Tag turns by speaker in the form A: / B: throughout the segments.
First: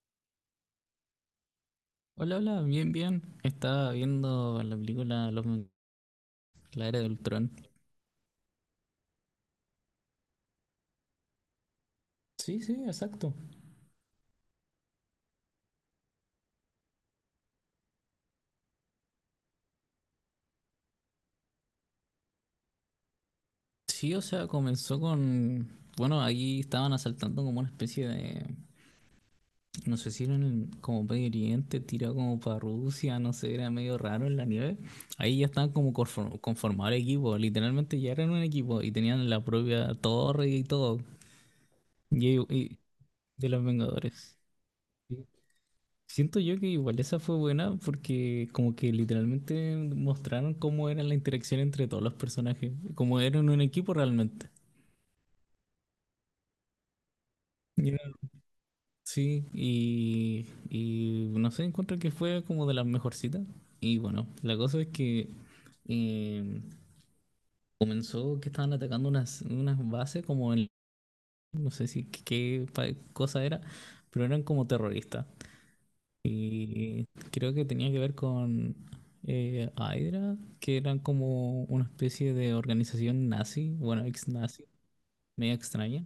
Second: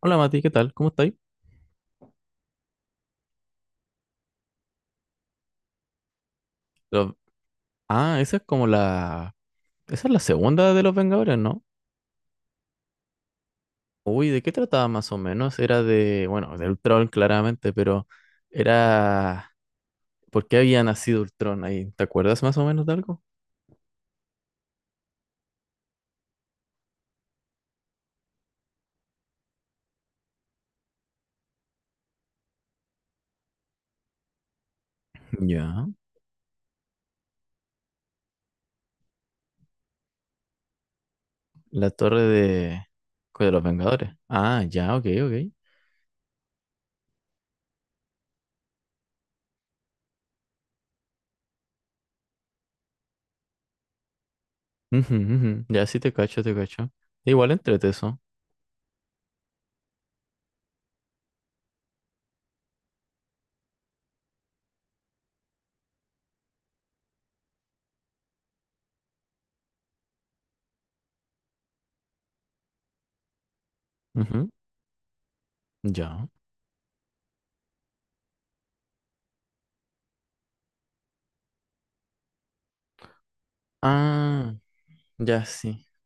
A: Hola Mati, ¿qué tal? ¿Cómo estáis?
B: Hola, hola, bien, bien. Estaba viendo la película La Era de
A: Los-
B: Ultrón.
A: Ah, esa es como la... Esa es la segunda de los Vengadores, ¿no?
B: Sí, sí, exacto.
A: Uy, ¿de qué trataba más o menos? Era de... Bueno, de Ultron claramente, pero era... ¿Por qué había nacido Ultron ahí? ¿Te acuerdas más o menos de algo?
B: Sí, o sea, comenzó con... Bueno, ahí estaban asaltando como una especie de... No sé si era como Medio Oriente, tirado como para Rusia, no sé, era medio raro en la nieve. Ahí ya estaban
A: Ya.
B: como conformado el equipo, literalmente ya eran un equipo y tenían la propia torre y todo.
A: La torre
B: Y,
A: de...
B: y- de
A: De los
B: los
A: Vengadores.
B: Vengadores.
A: Ah, ya, ok, ok.
B: Siento yo que igual esa fue buena porque como que literalmente mostraron cómo era la interacción entre todos los personajes, como eran un equipo realmente.
A: Ujú, ujú. Ya, sí te cacho, te cacho. Igual entrete
B: Ya.
A: eso.
B: Sí, y no sé, encuentro que fue como de las mejorcitas. Y bueno, la cosa es que eh, comenzó que estaban atacando unas bases como en, no sé si cosa era, pero eran
A: Ujú,
B: como terroristas.
A: ya.
B: Creo que tenía que ver con Hydra, que eran como una especie de organización nazi, bueno, ex
A: Ah,
B: nazi,
A: ya
B: media
A: sí.
B: extraña.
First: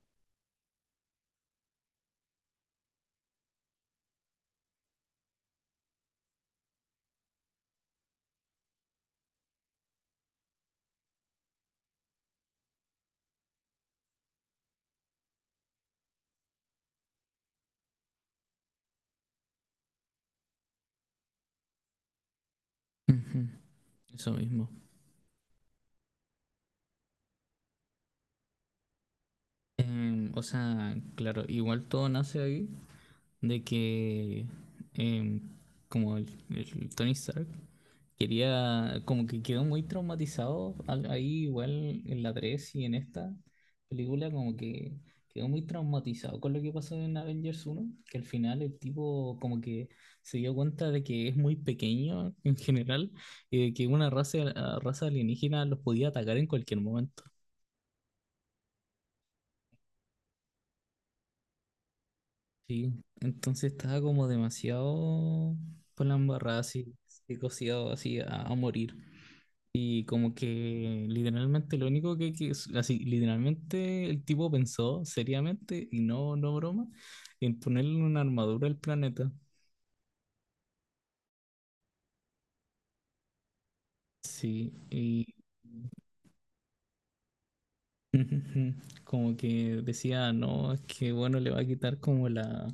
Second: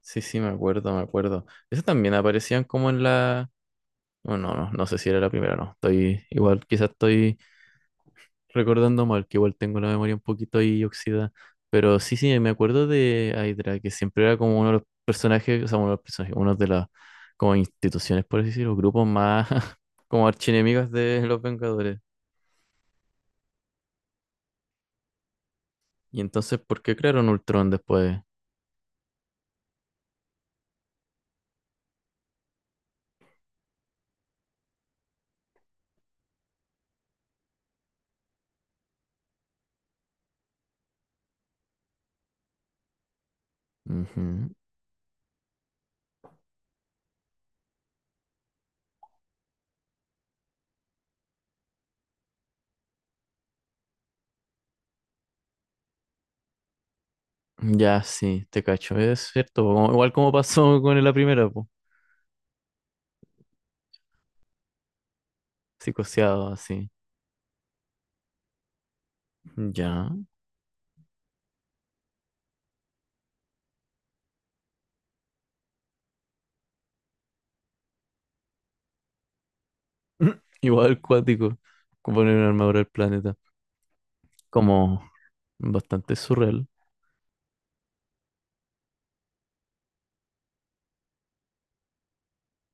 A: Sí, sí, me acuerdo, me acuerdo. Eso también aparecían como en la... no no, no no sé si era la primera, no. Estoy igual, quizás estoy recordando mal, que igual tengo la memoria un poquito ahí oxidada. Pero sí, sí, me acuerdo de Hydra, que siempre era como uno de los personajes, o sea, uno de los personajes, uno de las como instituciones, por así decirlo, grupos más como archienemigos de los Vengadores.
B: Ujú. Eso mismo.
A: Y entonces, ¿por qué crearon Ultron después?
B: O sea, claro, igual todo nace ahí de que em, como el Tony Stark quería, como que quedó muy traumatizado ahí igual en la 3 y en esta película,
A: Ujú.
B: como que quedó muy traumatizado con lo que pasó en Avengers uno, que al final el tipo como que se dio cuenta de que es muy pequeño en general y de que una raza alienígena los podía atacar en cualquier momento.
A: Ya, sí, te cacho, es cierto, po, como- igual como pasó con la primera, pues,
B: Sí, entonces estaba como demasiado con la
A: psicoseado,
B: embarrada,
A: así.
B: así, psicoseado así a morir. Y
A: Ya.
B: como que literalmente lo único así, literalmente el tipo pensó seriamente, y no, no broma, en ponerle una armadura al planeta.
A: Igual cuático, como poner una armadura al planeta.
B: Sí,
A: Como
B: y
A: bastante surreal.
B: como que decía, no, es que bueno, le va a quitar como la...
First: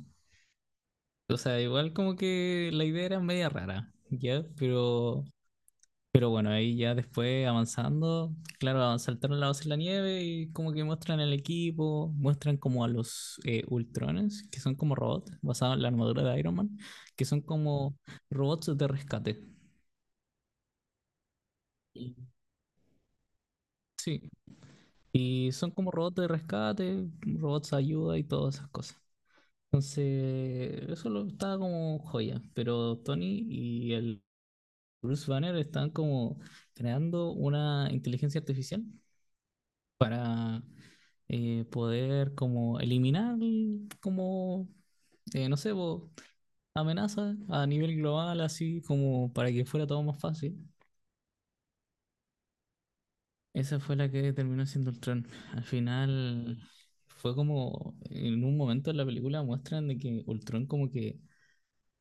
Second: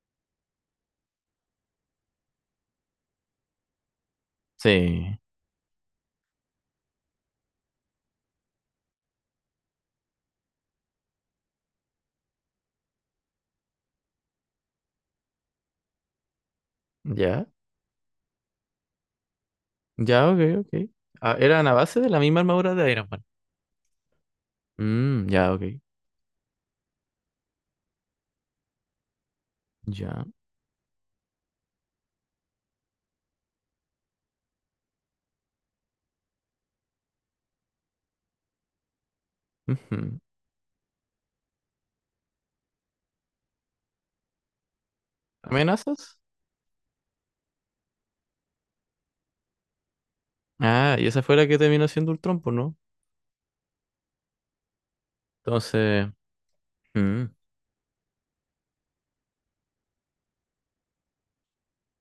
B: O sea, igual como que la idea era media rara, ¿ya?
A: Sí.
B: Pero bueno, ahí ya después avanzando, claro, saltaron la base en la nieve y como que muestran el equipo, muestran como a los Ultrones, que son como robots basados en la armadura de Iron Man, que son
A: Ya.
B: como robots de rescate.
A: Ya, ok, ok. Ah, eran a base de
B: Y-
A: la misma armadura de Iron Man.
B: Sí,
A: Mm,
B: y
A: ya, ok.
B: son como robots de rescate, robots de ayuda y todas esas cosas.
A: Ya.
B: Entonces, estaba como joya, pero Tony y el Bruce Banner están como creando una inteligencia artificial
A: Ujú.
B: para poder como eliminar como, no sé, po,
A: ¿Amenazas?
B: amenazas a nivel global, así como para que fuera todo más fácil.
A: Ah, y esa fue la que terminó siendo Ultron, pues, ¿no?
B: Esa fue la que terminó siendo Ultron. Al
A: Entonces.
B: final
A: Mm,
B: fue como, en un momento en la película muestran de que Ultron como que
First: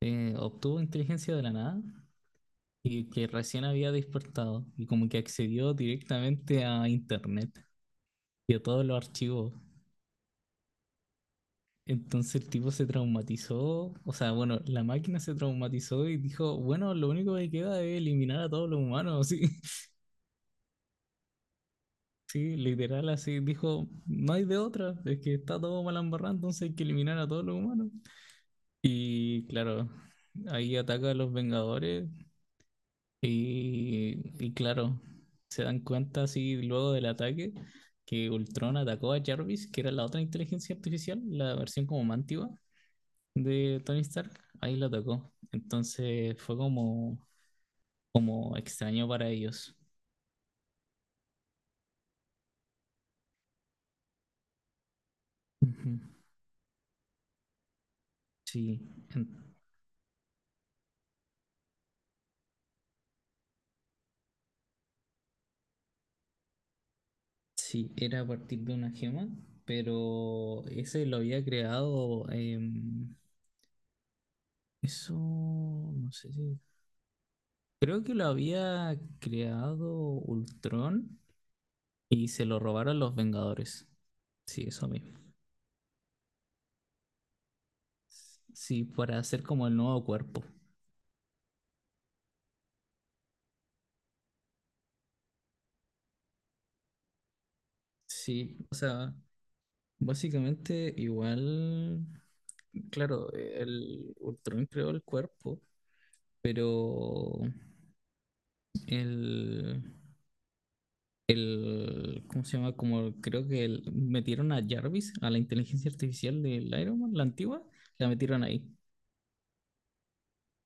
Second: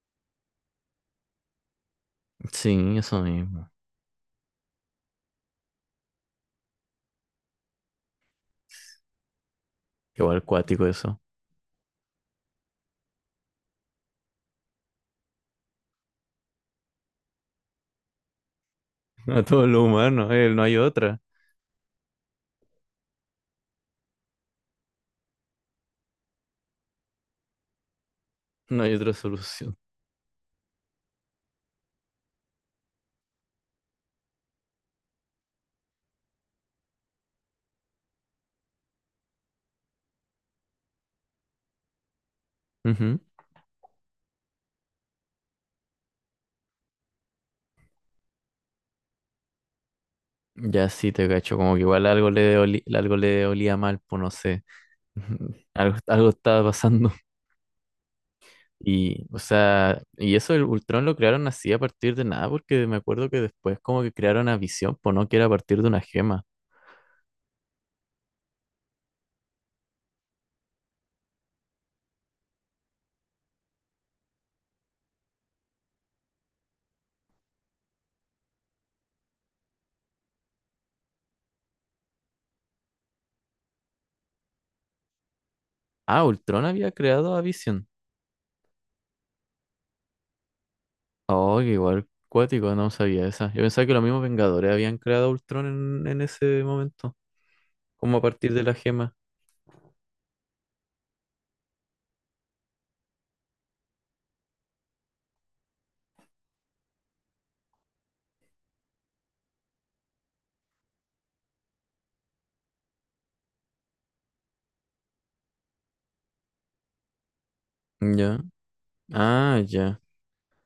B: obtuvo inteligencia de la nada
A: sí,
B: y
A: eso
B: que recién
A: mismo.
B: había despertado y como que accedió directamente a internet y a todos los archivos.
A: Igual cuático eso.
B: Entonces el tipo se traumatizó, o sea, bueno, la máquina se traumatizó y dijo, bueno, lo único que queda es eliminar a todos los humanos, sí.
A: A todo lo humano, él, no hay otra.
B: Sí, literal así, dijo, no hay de otra, es que está todo mal embarrado, entonces hay que eliminar a todos los humanos.
A: No hay otra
B: Y
A: solución.
B: claro, ahí ataca a los Vengadores y claro, se dan cuenta así luego del ataque que Ultron atacó a Jarvis, que era la otra inteligencia artificial, la versión como más antigua
A: Ujú.
B: de Tony Stark, ahí lo tocó. Entonces fue como, como extraño para ellos.
A: Ya sí te cacho, como que igual algo le oli- algo le olía mal, pues no sé. Ujú. Algo,
B: Ujú.
A: algo estaba pasando.
B: Sí,
A: Y,
B: en-
A: o sea, y eso el Ultron lo crearon así a partir de nada, porque me acuerdo que después como que crearon a Visión, pues no, que era a partir de una gema.
B: sí, era a partir de una gema, pero ese lo había creado, em, eso, no sé si, creo que lo había creado Ultron y se lo robaron los Vengadores. Sí, eso mismo.
A: Ah, Ultron había creado a Visión.
B: Sí, para hacer como el nuevo cuerpo.
A: Oh, que igual cuático, no sabía esa. Yo pensaba que los mismos Vengadores habían creado a Ultron en ese momento, como a partir
B: Sí,
A: de la
B: o sea,
A: gema.
B: básicamente, igual, claro, el Ultron creó el cuerpo, pero el, el, ¿cómo se llama? Como creo que metieron a Jarvis, a la inteligencia artificial del Iron Man, la antigua, la
A: Ya.
B: metieron ahí.
A: Ah, ya.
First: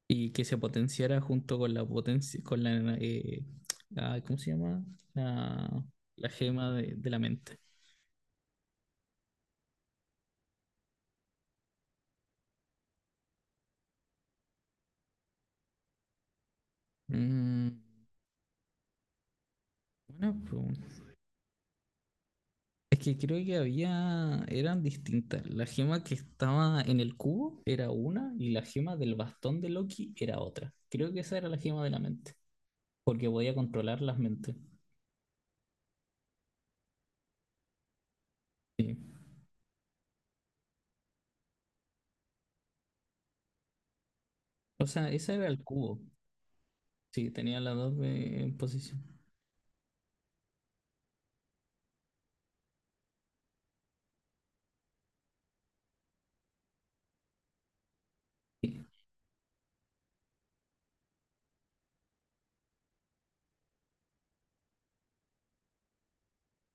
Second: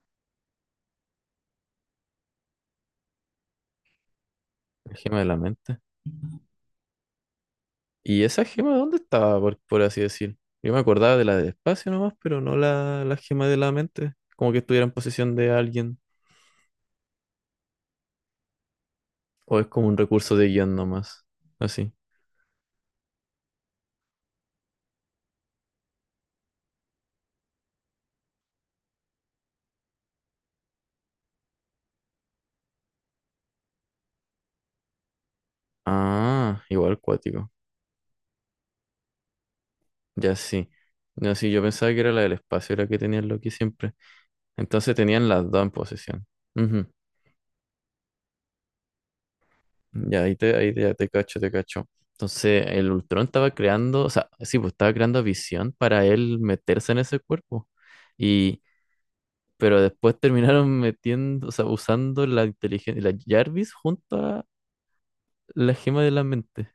B: Y que se potenciara junto con la potencia, con la, ¿cómo se llama?
A: La gema de la mente.
B: La, la gema de la mente.
A: ¿Y esa gema dónde estaba, por así decir? Yo me acordaba de la del espacio nomás, pero no la, la gema de la mente. Como que estuviera en posesión de alguien.
B: Mm,
A: O es como un
B: buena
A: recurso de guión
B: pregunta.
A: nomás. Así.
B: Es que creo que había, eran distintas. La gema que estaba en el cubo era una y la gema del bastón de Loki era otra. Creo que esa era la gema de la mente, porque podía controlar las mentes.
A: Ah, igual cuático.
B: Sí.
A: Ya sí. Ya sí, yo pensaba que era la del espacio, era que tenían lo que siempre.
B: O
A: Entonces
B: sea,
A: tenían
B: esa era
A: las dos
B: el
A: en
B: cubo.
A: posesión. Ujú.
B: Sí, tenía las dos en posición.
A: Ya, ahí te, ya te cacho, te cacho. Entonces el Ultron estaba creando, o sea, sí, pues estaba creando visión para él meterse en ese cuerpo. Y
B: Sí,
A: pero después terminaron metiendo, o sea, usando la inteligencia, la Jarvis junto a la gema de la mente,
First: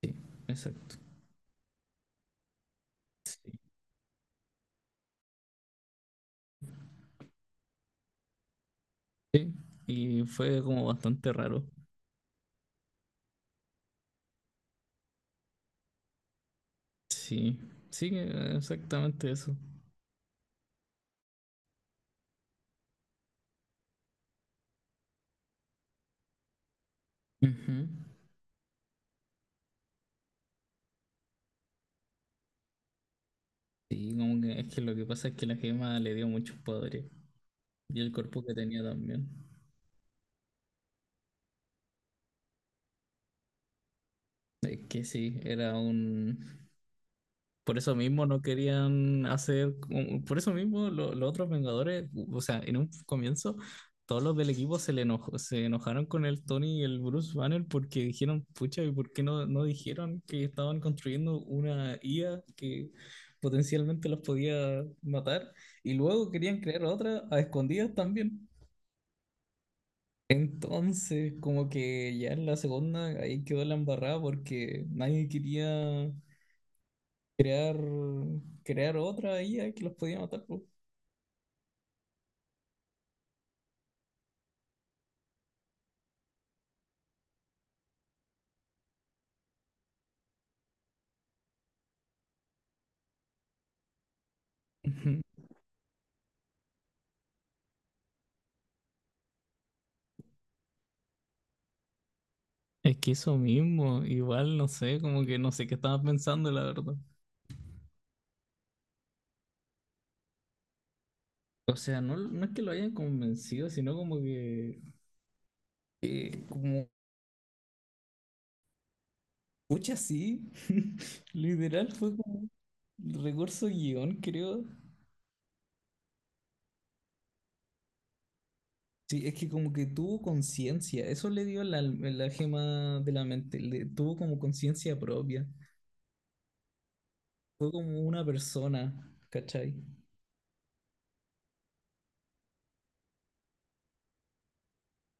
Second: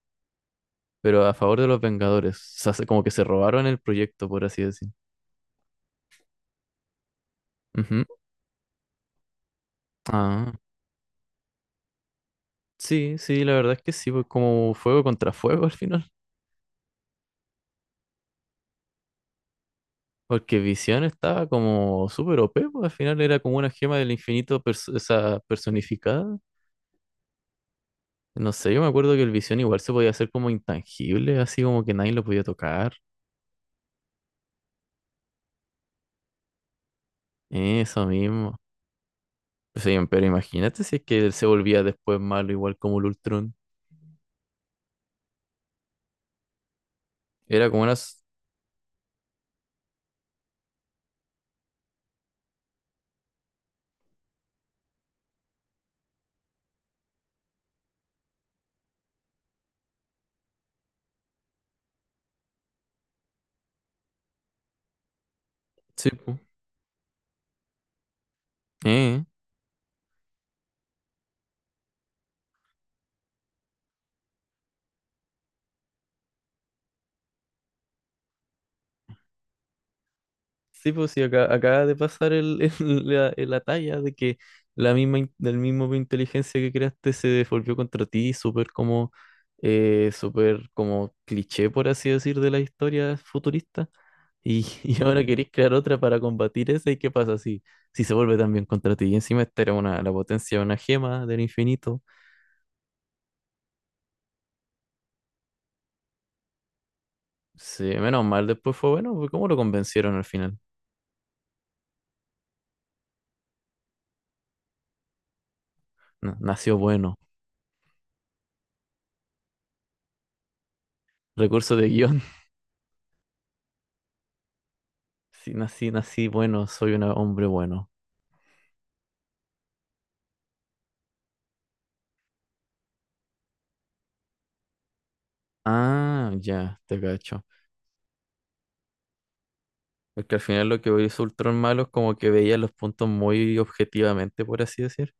B: sí, exacto.
A: pero a favor de los Vengadores. O sea, se- como que se
B: Sí.
A: robaron el proyecto, por así decir. Ujú.
B: Y
A: Ah,
B: fue como bastante raro.
A: sí, sí, la verdad es que sí, pues como fuego contra fuego al final.
B: Sí, sí, exactamente eso.
A: Porque Visión estaba como súper OP, pues al final era como una gema del infinito pers- esa personificada.
B: Ujú.
A: No sé, yo me acuerdo que el Visión igual se podía hacer como intangible, así como que nadie lo podía tocar.
B: Sí, como que es que lo que pasa es que la gema le dio muchos poderes y
A: Eso
B: el cuerpo que
A: mismo.
B: tenía también.
A: Sí, pero imagínate si es que él se volvía después malo, igual como el Ultron.
B: Es que sí, era un...
A: Era
B: Por
A: como una...
B: eso
A: s-
B: mismo no querían hacer... Por eso mismo los otros Vengadores, o sea, en un comienzo, todos los del equipo se enojaron con el Tony y el Bruce Banner porque dijeron, pucha, ¿y por qué no dijeron que estaban construyendo una IA que potencialmente los podía matar? Y
A: Sí,
B: luego
A: pues.
B: querían crear otra a escondidas también.
A: Eh.
B: Entonces, como que ya en la segunda ahí quedó la embarrada porque nadie quería crear, crear otra IA que los podía matar, po.
A: Sí, pues sí, acá, acaba de pasar el, el- la talla de que la misma, in- del mismo inteligencia que creaste se devolvió contra ti, súper como cliché, por así decir, de la historia futurista. Y, y
B: Ujú.
A: ahora queréis crear otra para combatir esa, ¿y qué pasa si, si se vuelve también contra ti? Y encima esta era una, la potencia de una gema del infinito.
B: Es que eso mismo, igual no sé, como que no sé qué estaba pensando, la verdad.
A: Sí, menos mal, después fue bueno, porque ¿cómo lo convencieron al final?
B: O sea, no, no es que lo hayan convencido, sino como que,
A: Na-
B: eh,
A: Nació
B: como,
A: bueno.
B: pucha, sí,
A: Recurso de
B: literal fue
A: guión.
B: como recurso guión, creo.
A: Sí, nací, nací bueno, soy un hombre bueno.
B: Sí, es que como que tuvo conciencia, eso le dio la gema de la mente, le, tuvo como conciencia propia,
A: Ah, ya, te cacho.
B: fue como una persona, ¿cachai?
A: Es que al final lo que hizo Ultron malo es como que veía los puntos muy objetivamente, por así decir.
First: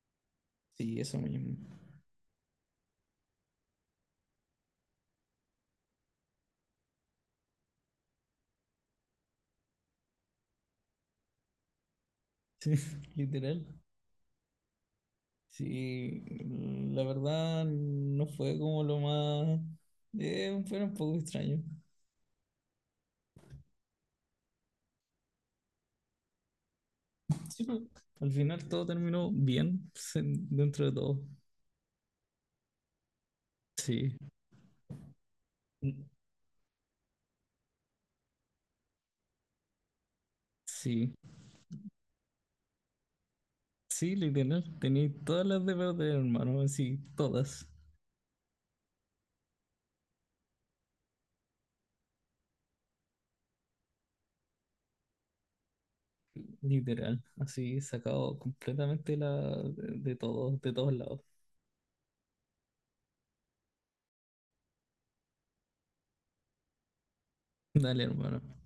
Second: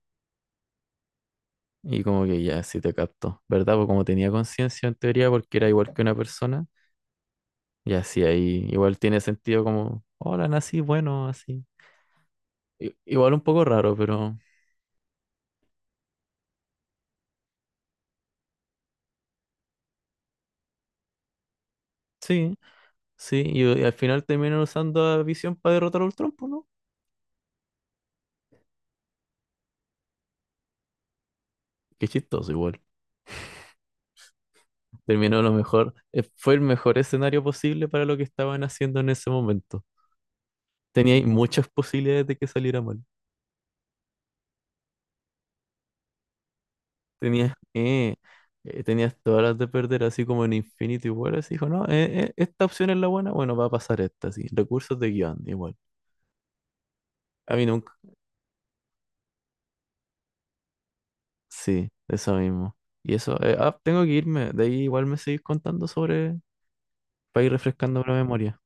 B: Sí, eso mismo,
A: Y como que ya, sí te capto. ¿Verdad? Porque como tenía conciencia en teoría, porque era igual que una persona. Y así ahí igual tiene sentido como, hola, nací bueno, así.
B: sí,
A: I- igual un poco
B: literal.
A: raro, pero
B: Sí, la verdad no fue como lo más... fue un poco extraño.
A: sí. Sí, y al final terminaron usando a Visión para derrotar a Ultron, pues, ¿no?
B: Sí, pero al final todo terminó dentro de todo.
A: Qué chistoso igual.
B: Sí,
A: Terminó lo mejor, fue el mejor escenario posible para lo que estaban haciendo en ese momento.
B: sí,
A: Teníais muchas posibilidades de que saliera mal.
B: sí, literal. Tenía todas las de perder, hermano, así,
A: Tenías,
B: todas,
A: tenías todas las de perder, así como en Infinity War, así dijo, no, esta opción es la buena, bueno, va a pasar esta, sí. Recursos de guión, igual.
B: literal.
A: A mí
B: Así,
A: nunca,
B: sacado completamente de todos lados.
A: sí, eso mismo. Y eso, ah, tengo que irme, de ahí igual me seguís contando sobre, para ir refrescando
B: Dale,
A: la
B: hermano.
A: memoria.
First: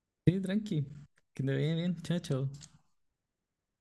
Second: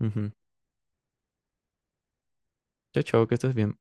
A: Ujú.
B: Sí, tranqui. Que te vaya bien, chao, chao.
A: Chao, chao, que estés bien.